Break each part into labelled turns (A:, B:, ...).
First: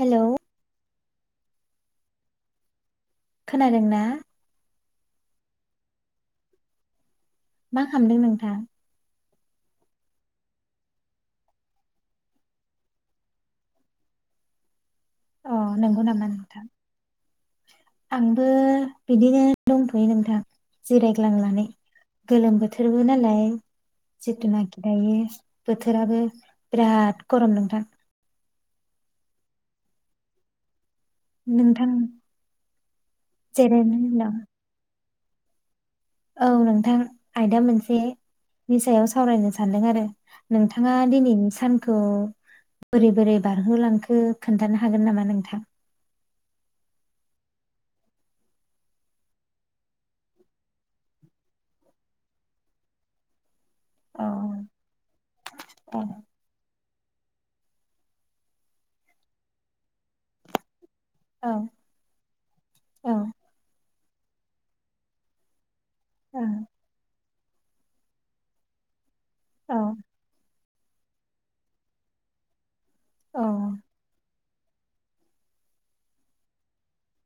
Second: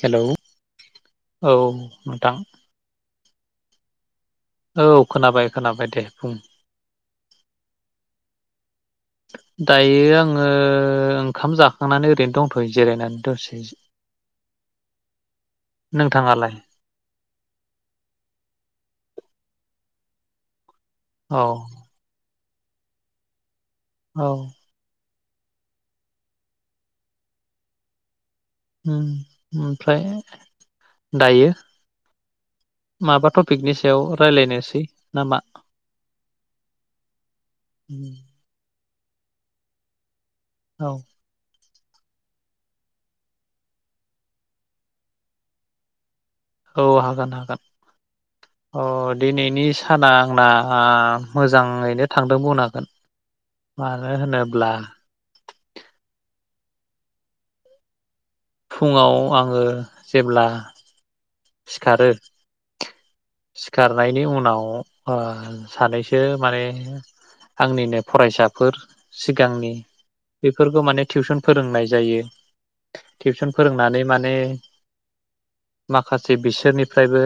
A: Hello
B: औ नोंथां
A: खोनादों ना?
B: औ खोनाबाय खोनाबाय दे बुं।
A: मा खामदों नोंथां?
B: दायो आङो ओंखाम जाखांनानै ओरैनो दंथ'यो जिरायनानै दसे
A: अ नंगौ नामा
B: नोंथाङालाय
A: नोंथां आंबो बिदिनो दंथयो नोंथां।
B: औ
A: जिरायग्लांनानै गोलोम बोथोरबो नालाय
B: औ
A: जिथु नाखि दायो बोथोराबो बिराद गरम नोंथां।
B: ओम ओमफ्राय दायो
A: नोंथां
B: माबा टपिकनि सायाव
A: जिरायनानै दं
B: रायलायनोसै नामा
A: औ नोंथां आयदा मोनसे नि सायाव सावरायनो सान्दों आरो। नोंथाङा
B: औ
A: दिनैनि सान खौ बोरै बोरै बारहोलांखो खोन्थानो हागोन नामा नोंथां?
B: औ हागोन हागोन अ दिनैनि साना आंना मोजाङैनो थांदों बुंनांगोन। मानो
A: औ
B: होनोब्ला
A: औ
B: फुङाव आङो जेब्ला
A: औ
B: सिखारो
A: औ औ
B: सिखार नायनि उनाव ओ सानैसो माने
A: औ
B: आंनिनो फरायसाफोर सिगांनि बेफोरखौ माने टिउसन फोरोंनाय जायो।
A: औ
B: टिउसन फोरोंनानै माने माखासे बिसोरनिफ्रायबो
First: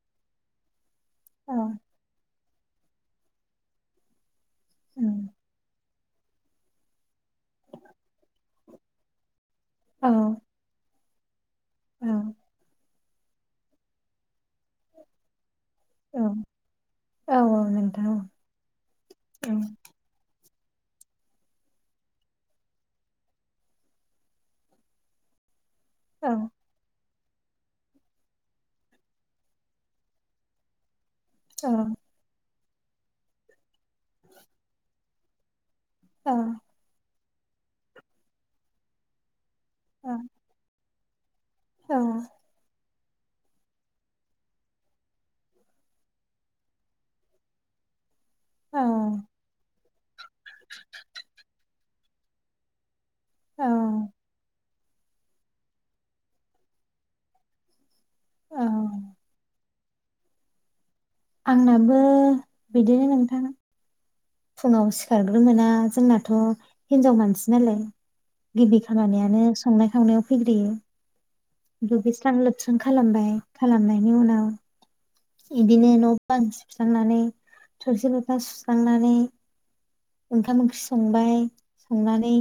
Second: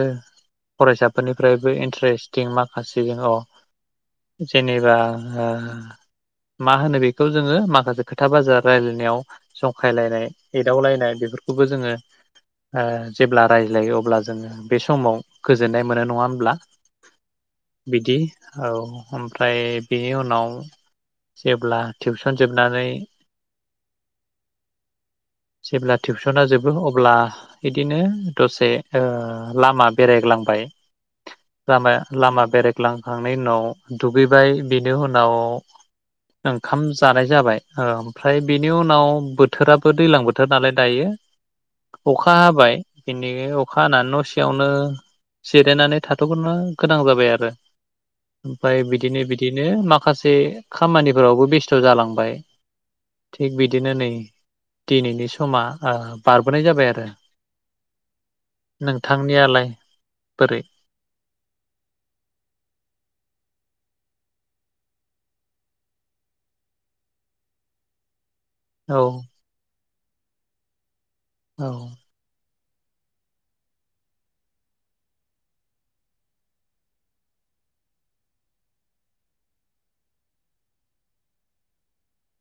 B: फरायसाफोरनिफ्रायबो इन्टारेस्टिं माखासे जोंङो अ जेनेबा ओ मा होनो बेखौ जोङो माखासे खोथा बाजार रायलायनायाव
A: औ
B: जंखायलायनाय एदावलायनाय बेफोर खौबो जोङो
A: औ
B: ओ जेब्ला रायलायो अब्ला जोङो बे समाव गोजोननाय मोनो नङा
A: औ
B: होनोमब्ला
A: औ औ नोंथां
B: बिदि औ
A: औ
B: ओमफ्राय बेनि उनाव जेब्ला टिउसनजोबनानै जेब्ला
A: औ
B: टिउसना जोबो अब्ला इदिनो दसे ओ लामा बेरायग्लांबाय लामा लामा बेराय लांखांनायनि उनाव दुगैबाय बेनो उन नाव
A: औ
B: ओंखाम जानाय जाबाय ओमफ्राय बेनि उनाव बोथोराबो
A: औ
B: दैज्लां बोथोर नालाय दायो। अखा हाबाय दिनै अखा हानानै नसियावनो जिरायनानै थाथ'ग्रनो गोनां जाबाय आरो
A: औ
B: ओमफाय बिदिनो बिदिनो माखासे खामानिफोरावबो बेस थ' जालांबाय थिग
A: औ
B: बिदिनो नै दिनैनि समा ओ बारबोनाय जाबाय आरो।
A: औ
B: नोंथांनियालाय बोरै
A: आंनाबो बिदिनो नोंथां फुङाव सिखारग्रोमोना जोंनाथ' हिनजाव मानसि नालाय गिबि
B: औ
A: खामानियानो संनाय खावनायाव फैग्रोयो। दुगैस्रां लोब स्रां खालामबाय खालामनायनि उनाव इदिनो न' बां सुस्रांनानै थोरसि लथा सुस्रांनानै ओंखाम ओंख्रि संबाय संनानै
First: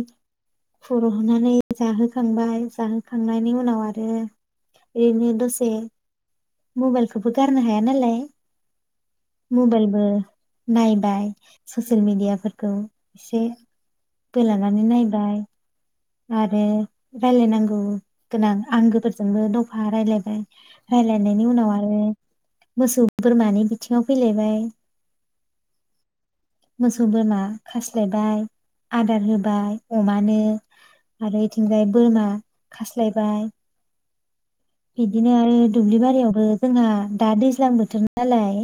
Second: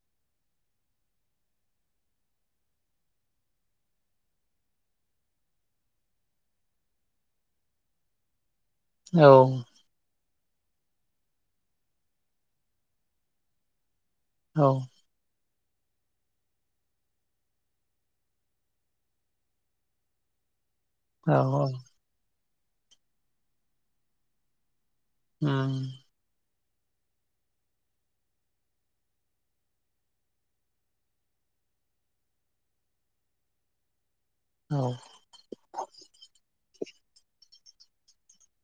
A: खुरहनानै जाहोखांबाय जाहोखांनायनि उनाव आरो ओरैनो दसे मबाइलखौबो गारनो हाया नालाय
B: औ
A: मबाइलबो नायबाय ससियेल मिडियाफोरखौ एसे
B: औ
A: बोलानानै नायबाय आरो रायलायनांगौ गोनां आंगोफोरजोंबो दफा रायलायबाय
B: औ
A: रायलायनायनायनि उनाव आरो मोसौ बोरमानि बिथिङाव फैलायबाय
B: उम
A: मोसौ बोरमा खास्लायबाय आदार होबाय अमानो आरो बेथिंजाय बोरमा खास्लायबाय
B: औ
A: बिदिनो आरो दुब्लि बारियावबो जोंहा दा दै दैज्लां बोथोर नालाय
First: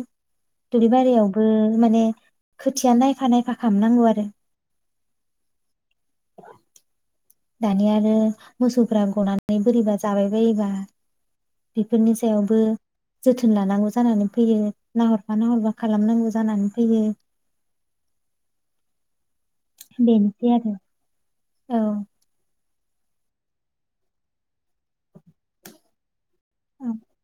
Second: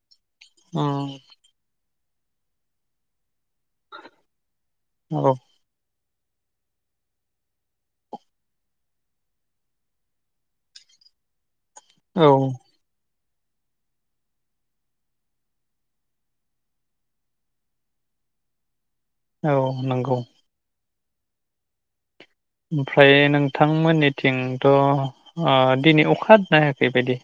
B: उम
A: दुरबारियावबो माने खोथिया नायफा नायफा खालामामनांगौ आरो
B: औ
A: दानिया आरो मोसौफ्रा गनानै बोरैबा जाबाय बायोबा बेफोरनि
B: औ
A: सायावबो जोथोन लानांगौ जानानै फैयो नाहरबा नाहरबा खालामनांगौ जानानै फैयो।
B: औ नंगौ।
A: बेनोसै आरो औ
B: ओमफ्राय नोंथांमोननिथिंथ ओ दिनै अखा
A: औ
B: हायाखैबायदि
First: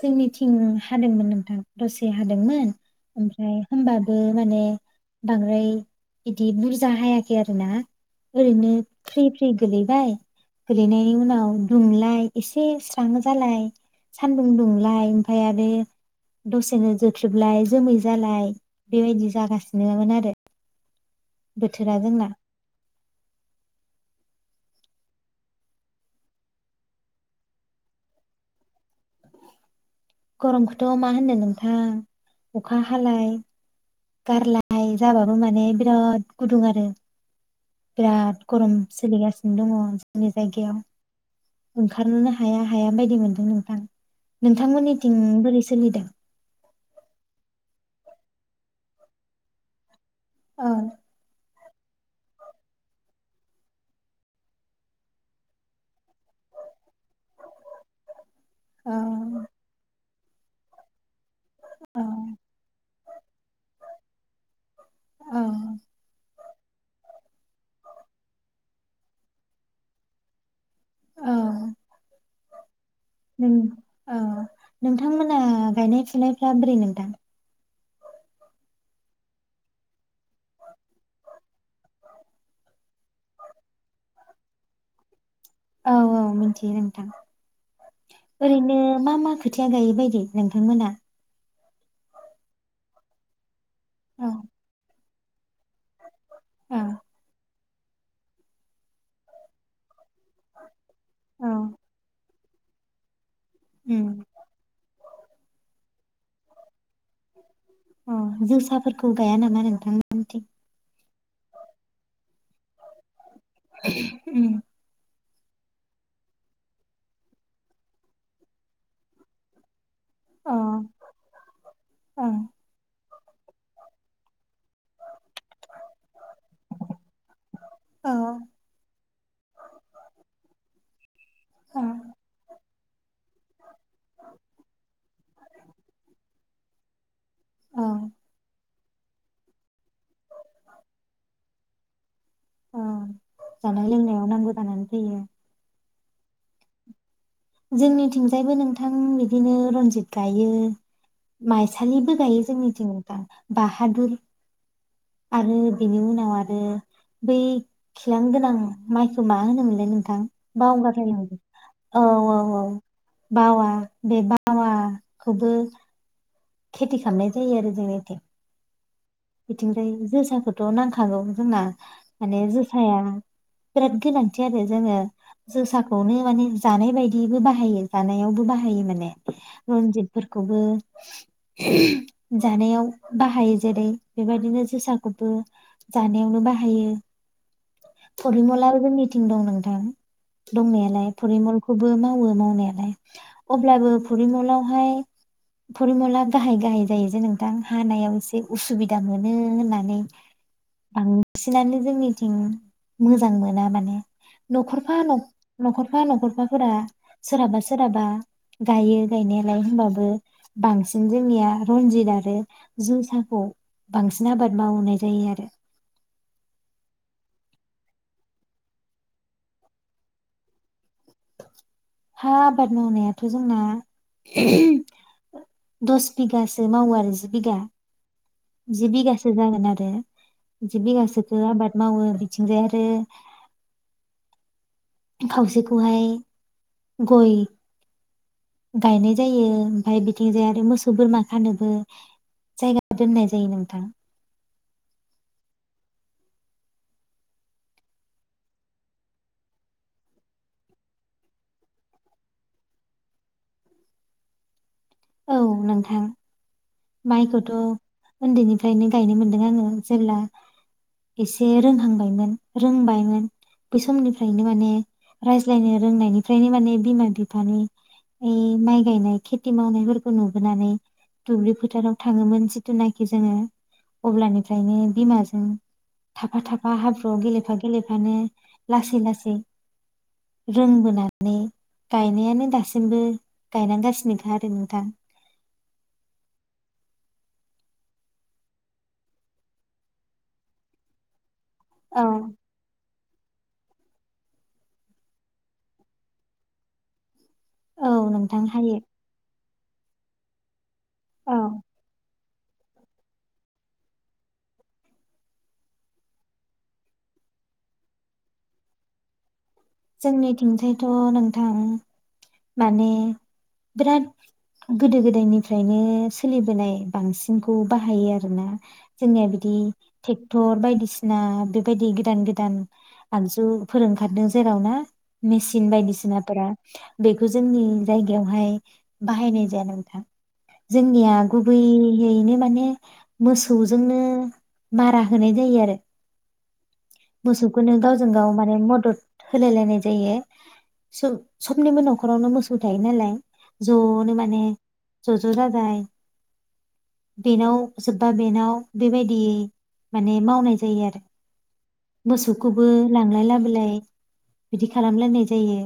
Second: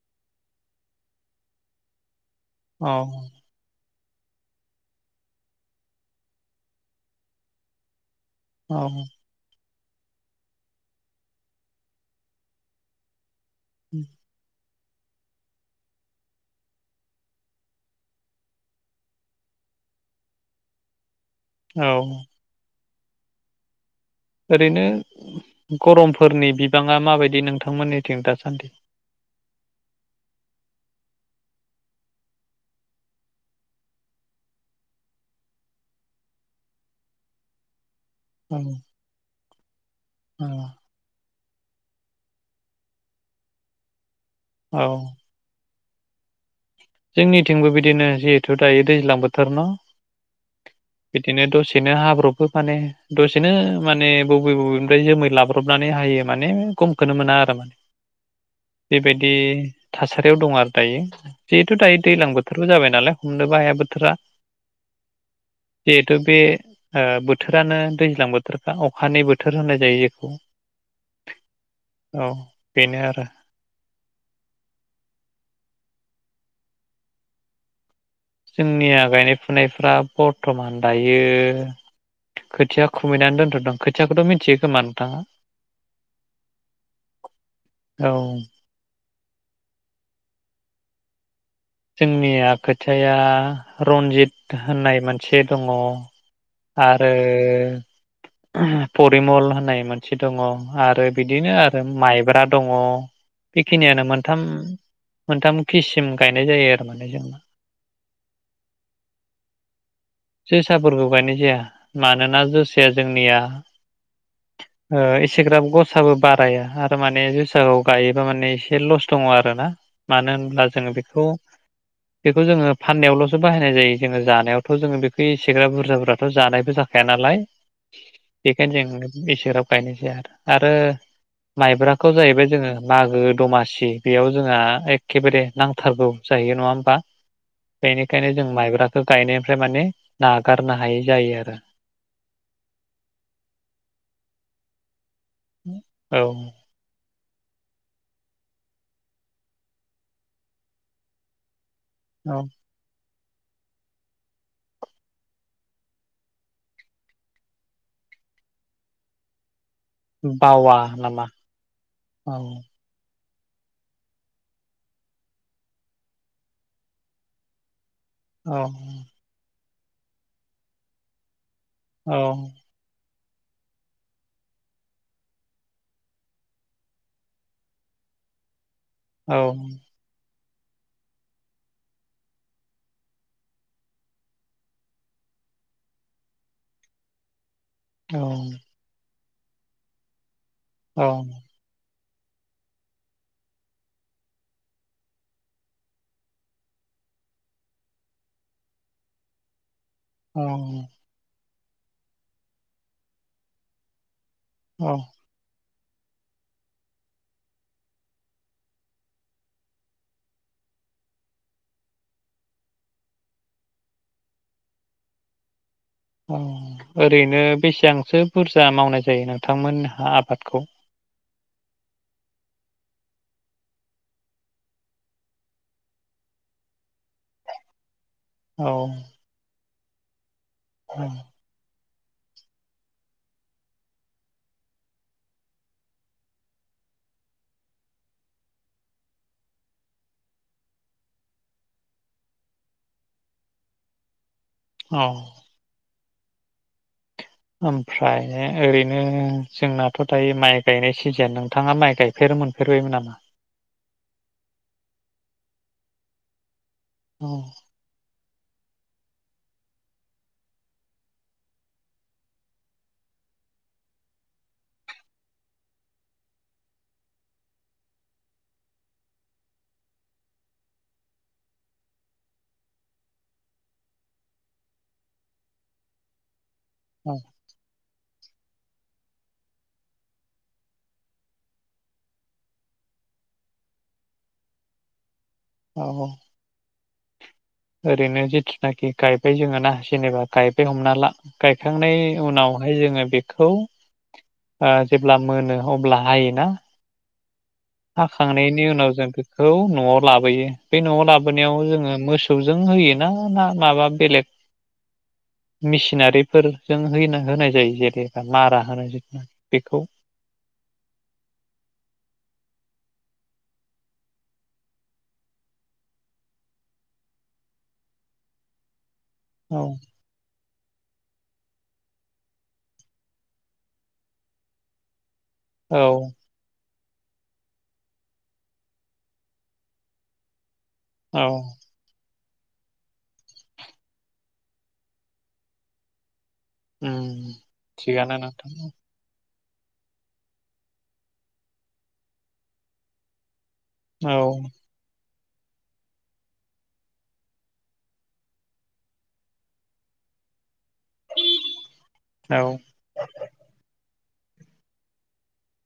A: जोंनिथिं हादोंमोन नोंथां दसे। हादोंमोन
B: औ
A: ओमफ्राय होनबाबो बो माने बांद्राय बिदि बुरजा हायाखै आरो ना। ओरैनो
B: औ
A: फ्रि फ्रि गोलैबाय गोलैनायनि उनाव दुंलाय एसे स्रां जालाय सान्दुं दुंलाय ओमफाय बे दसेनो जोख्रेबलाय जोमै जालाय बेबायदि जागासिनोमोन आरो।
B: औ
A: बोथोरा जोंना।
B: ओरैनो गरमफोरनि बिबाङा माबायदि नोंथांमोननिथिं दासान्दि?
A: गरमखौथ मा होनो नोंथां अखा हालाय गारलाय जाबाबो माने बिराद गुदुं आरो। बिराद
B: औ
A: गरम सोलिगासिनो दङ जोंनि
B: औ
A: जायगायाव। ओंखारनोनो हाया हाया बायदि मोनदों नोंथां।
B: औ
A: नोंथांमोननि बोरै सोलिदों।
B: जोंनिथिंबो बिदिनो जिहेथु दायो दैज्लां बोथोर ना।
A: औ
B: बिदिनो दसे सेनो हाब्रबबो माने दसेनो माने बबे बबेनिफ्राय जोमै लाब्रबनानै हायो माने खम खौनो मोना आरोना
A: औ
B: बे बादि थासारियाव दं आरो दायो। जिहेथु दायो
A: औ
B: दैज्लां बोथोरबो जाबाय नालाय हमनोबो हाया बोथोरा
A: औ
B: जिहेथु बे ओ बोथोरानो दैज्लां बोथोरखा अखानि बोथोर होननाय जायो जेखौ।
A: औ
B: औ बेनो आरो
A: नों ओ नोंथांमोना गायनाय फुनायफ्रा ब्रोरै नोंथां।
B: जोंनिया गायनाय फुनायफ्रा बरथमान दायो खोथिया खुबैनानै दोन्थदों खोथियाखौथ मिथियो खोमा नोंथाङा?
A: औ औ मिथियो नोंथां
B: औ
A: ओरैनो मा मा खोथाया गायो बायदि नोंथां मोना?
B: जोंनिया खोथायाया
A: औ
B: रनजित होननाय मोन से दङ
A: औ
B: आरो ओ परिमल होननाय मोनसे दङ आरो बिदिनो
A: औ
B: आरो माइब्रा दङ। बेखिनियानो
A: उम
B: मोनथाम मोनथाम खिस सिम गाय नाय जायो आरो माने जोंना
A: अ जोसाफोरखौ गाया नामा नोंथांमोनथि?
B: जोसाफोरखौ गायनाय जाया मानोना जोसाया जोंनिया।
A: ओम
B: ओ एसेग्राब गसाबो बाराया आरो माने जोसाखौ गायोबा माने एसे लस दङ आरोना। मानो
A: अ
B: होनब्ला जोङो बेखौ
A: अ
B: बेखौ जोङो यावल'सो बाहायनाय जायो जोङो जानायाव थ' जोङो बेखौ एसेग्राब बुरजाफोराथ' जानायबो जाखाया नालाय
A: अ
B: बेखायनो जों एसेग्राब गायनाय जाया आरो
A: अ
B: माइब्राखौ जाहैबाय जोङो मागो दमासि बेयाव जोंहा एखेबारे नां औ जाहैयो नङा होमबा?
A: अ
B: बेनिखायनो जों माइब्रा बेखौ गायनायनिफ्राय माने नागारनो हायै जायो आरो।
A: अ जानाय लोंनायाव नांगौ जानानै फैयो।
B: औ
A: जोंनिथिंजायबो नोंथां बिदिनो रनजित गायो माइ। सालिबो गायो
B: औ
A: जोंनिथिं बाहादुर आरो बेनि उनाव आरो बै खिलां गोनां माइखौ मा होनोमोन। नोंथां
B: बावा नामा
A: बावगारलायलांबाय औ। अ औ बावा बे बावाखौबो खेथि खालामनाय जायो आरो जोंनिथिं
B: अ
A: बिथिंजाय जोसाखौथ' नांखागौ जोंना
B: औ
A: माने जोसाया बिराद गोनांथि आरो जोङो जोसाखौनो माने जानाय बायदिबो बाहायो जानायावबो बाहायो माने
B: औ
A: रनजित फोर खौबो जानायाव बाहायो जेरै बेबायदिनो जोसाखौबो जानायावनो बाहायो फरिमलाबो जोंनि थिं दं नोंथां
B: औ
A: दंनायालाय फरिमलखौबो मा मावो मावनायालाय अब्लाबो फरिमलाहाय फरिमला गाहाय गाहाय जायोजे नोंथां हानायाव एसे उसुबि मोजां मोनो होननानै
B: अ
A: बांसिनानो जोंनिथिं मोजां मोना माने न'खर फा
B: औ
A: न' न'खरफा न'खरफाफोरा सोरहाबा सोरहाबा गायो गायनायालाय होनबाबो बांसिन जोंनिया रनजित आरो जोसाखौ बांसिन आबाद मावनाय जायो आरो।
B: औ ओरैनो बेसेबांसो बुरजा मावनाय जायो नोंथांमोनहा आबादखौ?
A: हा आबाद मावनायाथ' जोंना दस बिगासो मावो आरो जि बिगा।
B: औ
A: जि बिगासो जागोन आरो। बे जि बिगासोखो आबाद मावो बिथिंजाय आरो खावसेखौहाय गय गायनाय जायो ओमफाय बिथिं जाय आरो मोसौ बोरमा खानोबो जायगा दोननाय जायो नोंथां।
B: औ ओमफ्राय ओरैनो जोंनाथ' दायो माइ गायनाय सिजोन नोंथाङा माइ गायफेरो मोनफेरबायमोन नामा?
A: औ नोंथां।
B: औ
A: माइखौथ' उन्दैनिफ्रायनो गायनो मोनदों आङो जेब्ला एसे रोंहांबायमोन रोंबायमोन बै समनिफ्रायनो माने रायज्लायनो रोंनायनिफ्रायनो माने बिमा बिफानि ओइ माइ गायनाय खेथि मावनाय खौ नुबोनानै दुब्लि फोथाराव थाङोमोन जिथुनाखि जोङो अब्लानिफ्रायनो बिमाजों थाफा थाफा फा
B: औ
A: हाब्रुआव गेलेफा गेलेफा ओंखानो लासै लासै रोंबोनानै गायनायानो दासिमबो गायनांगासिनोखा आरो नोंथां।
B: औ ओरैनो जिथुनाखि गायबाय जोङोना जेनेबा गायबाय हमना ला। गायखांनाय
A: औ
B: उनावहाय जोङो बे खौ ओ जेब्ला मोनो अब्ला हायोना।
A: औ नोंथां
B: हाखांनायनि
A: हायो
B: उनाव जों खौ न'आव लाबोयो बे न'आव
A: औ
B: लाबोनायाव जोङो मोसौजों होयोना ना माबा बेलेग मिसिनारिफोरजों होनाय जायो जेरेबा मारा होनाय [unintelligible]
A: जोंनिथिंथायथ' नोंथां माने बिराद गोदो-गोदायनिफ्रायनो सोलिबोनाय बांसिनखौ बाहायो आरोना जोंनिया बिदि
B: औ
A: टेक टर बायदिसिना बेबायदि गोदान गोदान आगजु फोर ओंखारदों। जेरावना मेसिन
B: औ
A: बायदिसिनाफोरा बेखौ जोंनि जायगायावहाय बाहायनाय जाया नोंथां। जोंनिया
B: औ
A: गुबैयैनो माने मोसौजोंनो मारा होनाय जायो आरो
B: उम
A: मोसौखौनो गावजों
B: थिगानो
A: गाव
B: नोंथां
A: माने मदद होलाय लायनाय जायो सो सबनिबो न'खरावनो मोसौ थायो नालाय ज'नो
B: औ
A: माने ज' ज' जाबाय बेनाव जोबबा बेनाव बेबायदियै माने मावनाय जायो आरो
B: औ
A: मोसौखौबो लांलाय लाबोलाय बिदि खालामलायनाय जायो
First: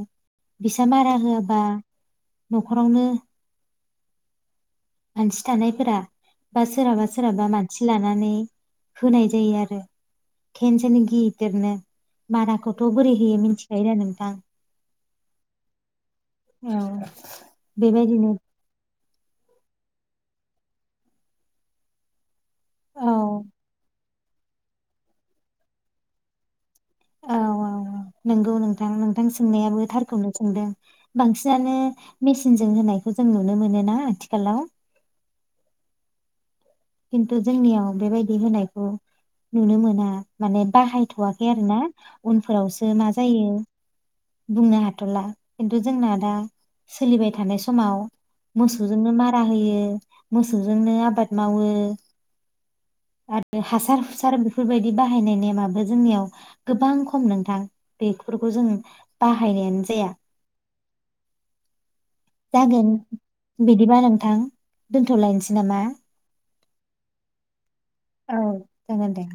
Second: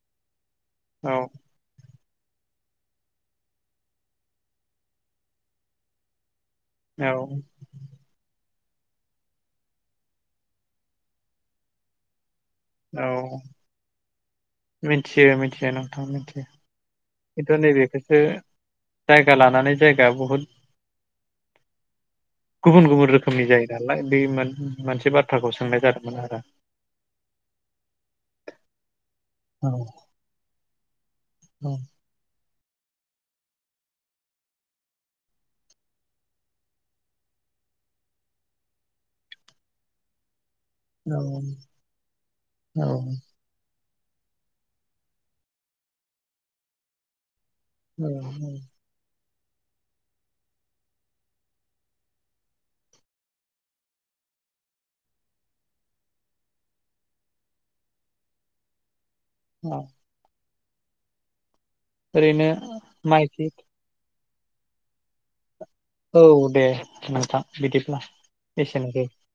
A: बिसा
B: औ
A: मारा होआबा न'खरावनो मानसि थानायफोरा बा
B: औ
A: सोरहाबा सोरहाबा मानसि लानानै होनाय जायो आरो केेन सेनो गिदिरनो माराखौथ' बोरै होयो
B: औ
A: मिथिखायोदा नोंथां
B: मिथियो मिथियो नों थां मोनथि खिथु नैबेखौसो
A: बेबायदिनो
B: जायगा लानानै जायगा बुहुद गुबुन गुबुन
A: औ
B: रोखोमनि जायो नालाय बे मोन मोनसे बाथ्राखौ सोंनाय जादोंमोन आरो
A: औ औ औ नंगौ नोंथां नोंथां सोंनायाबो थारखौनो सोंदों बांसिनानो जों होनायखौ जों नुनो मोनो ना आथिखालाव खिन्थु जोंनियाव बेबायदि होनायखौ नुनो मोना माने बाहायथ'वाखै आरो
B: औ-औ-औ-औ-औ
A: ना उनफोरावसो मा जायो बुंनो हाथ'ला खिन्थु जोंना दा सोलिबाय थानाय सम समाव मोसौजोंनो मारा रा होयो मोसौजोंनो आबाद मावो आरो हासार हुसार बेफोरबायदि बाहायनाय नेमाबो जोंनियाव गोबां खम नोंथां बेफोरखौ जों बाहायनायानो जाया
B: ओरैनो
A: जागोन
B: माइखि
A: बिदिबा नोंथां दोन्थ'लायनोसै नामा
B: औ दे नोंथां बिदि
A: औ
B: एसेनो सै
A: जागोन दे।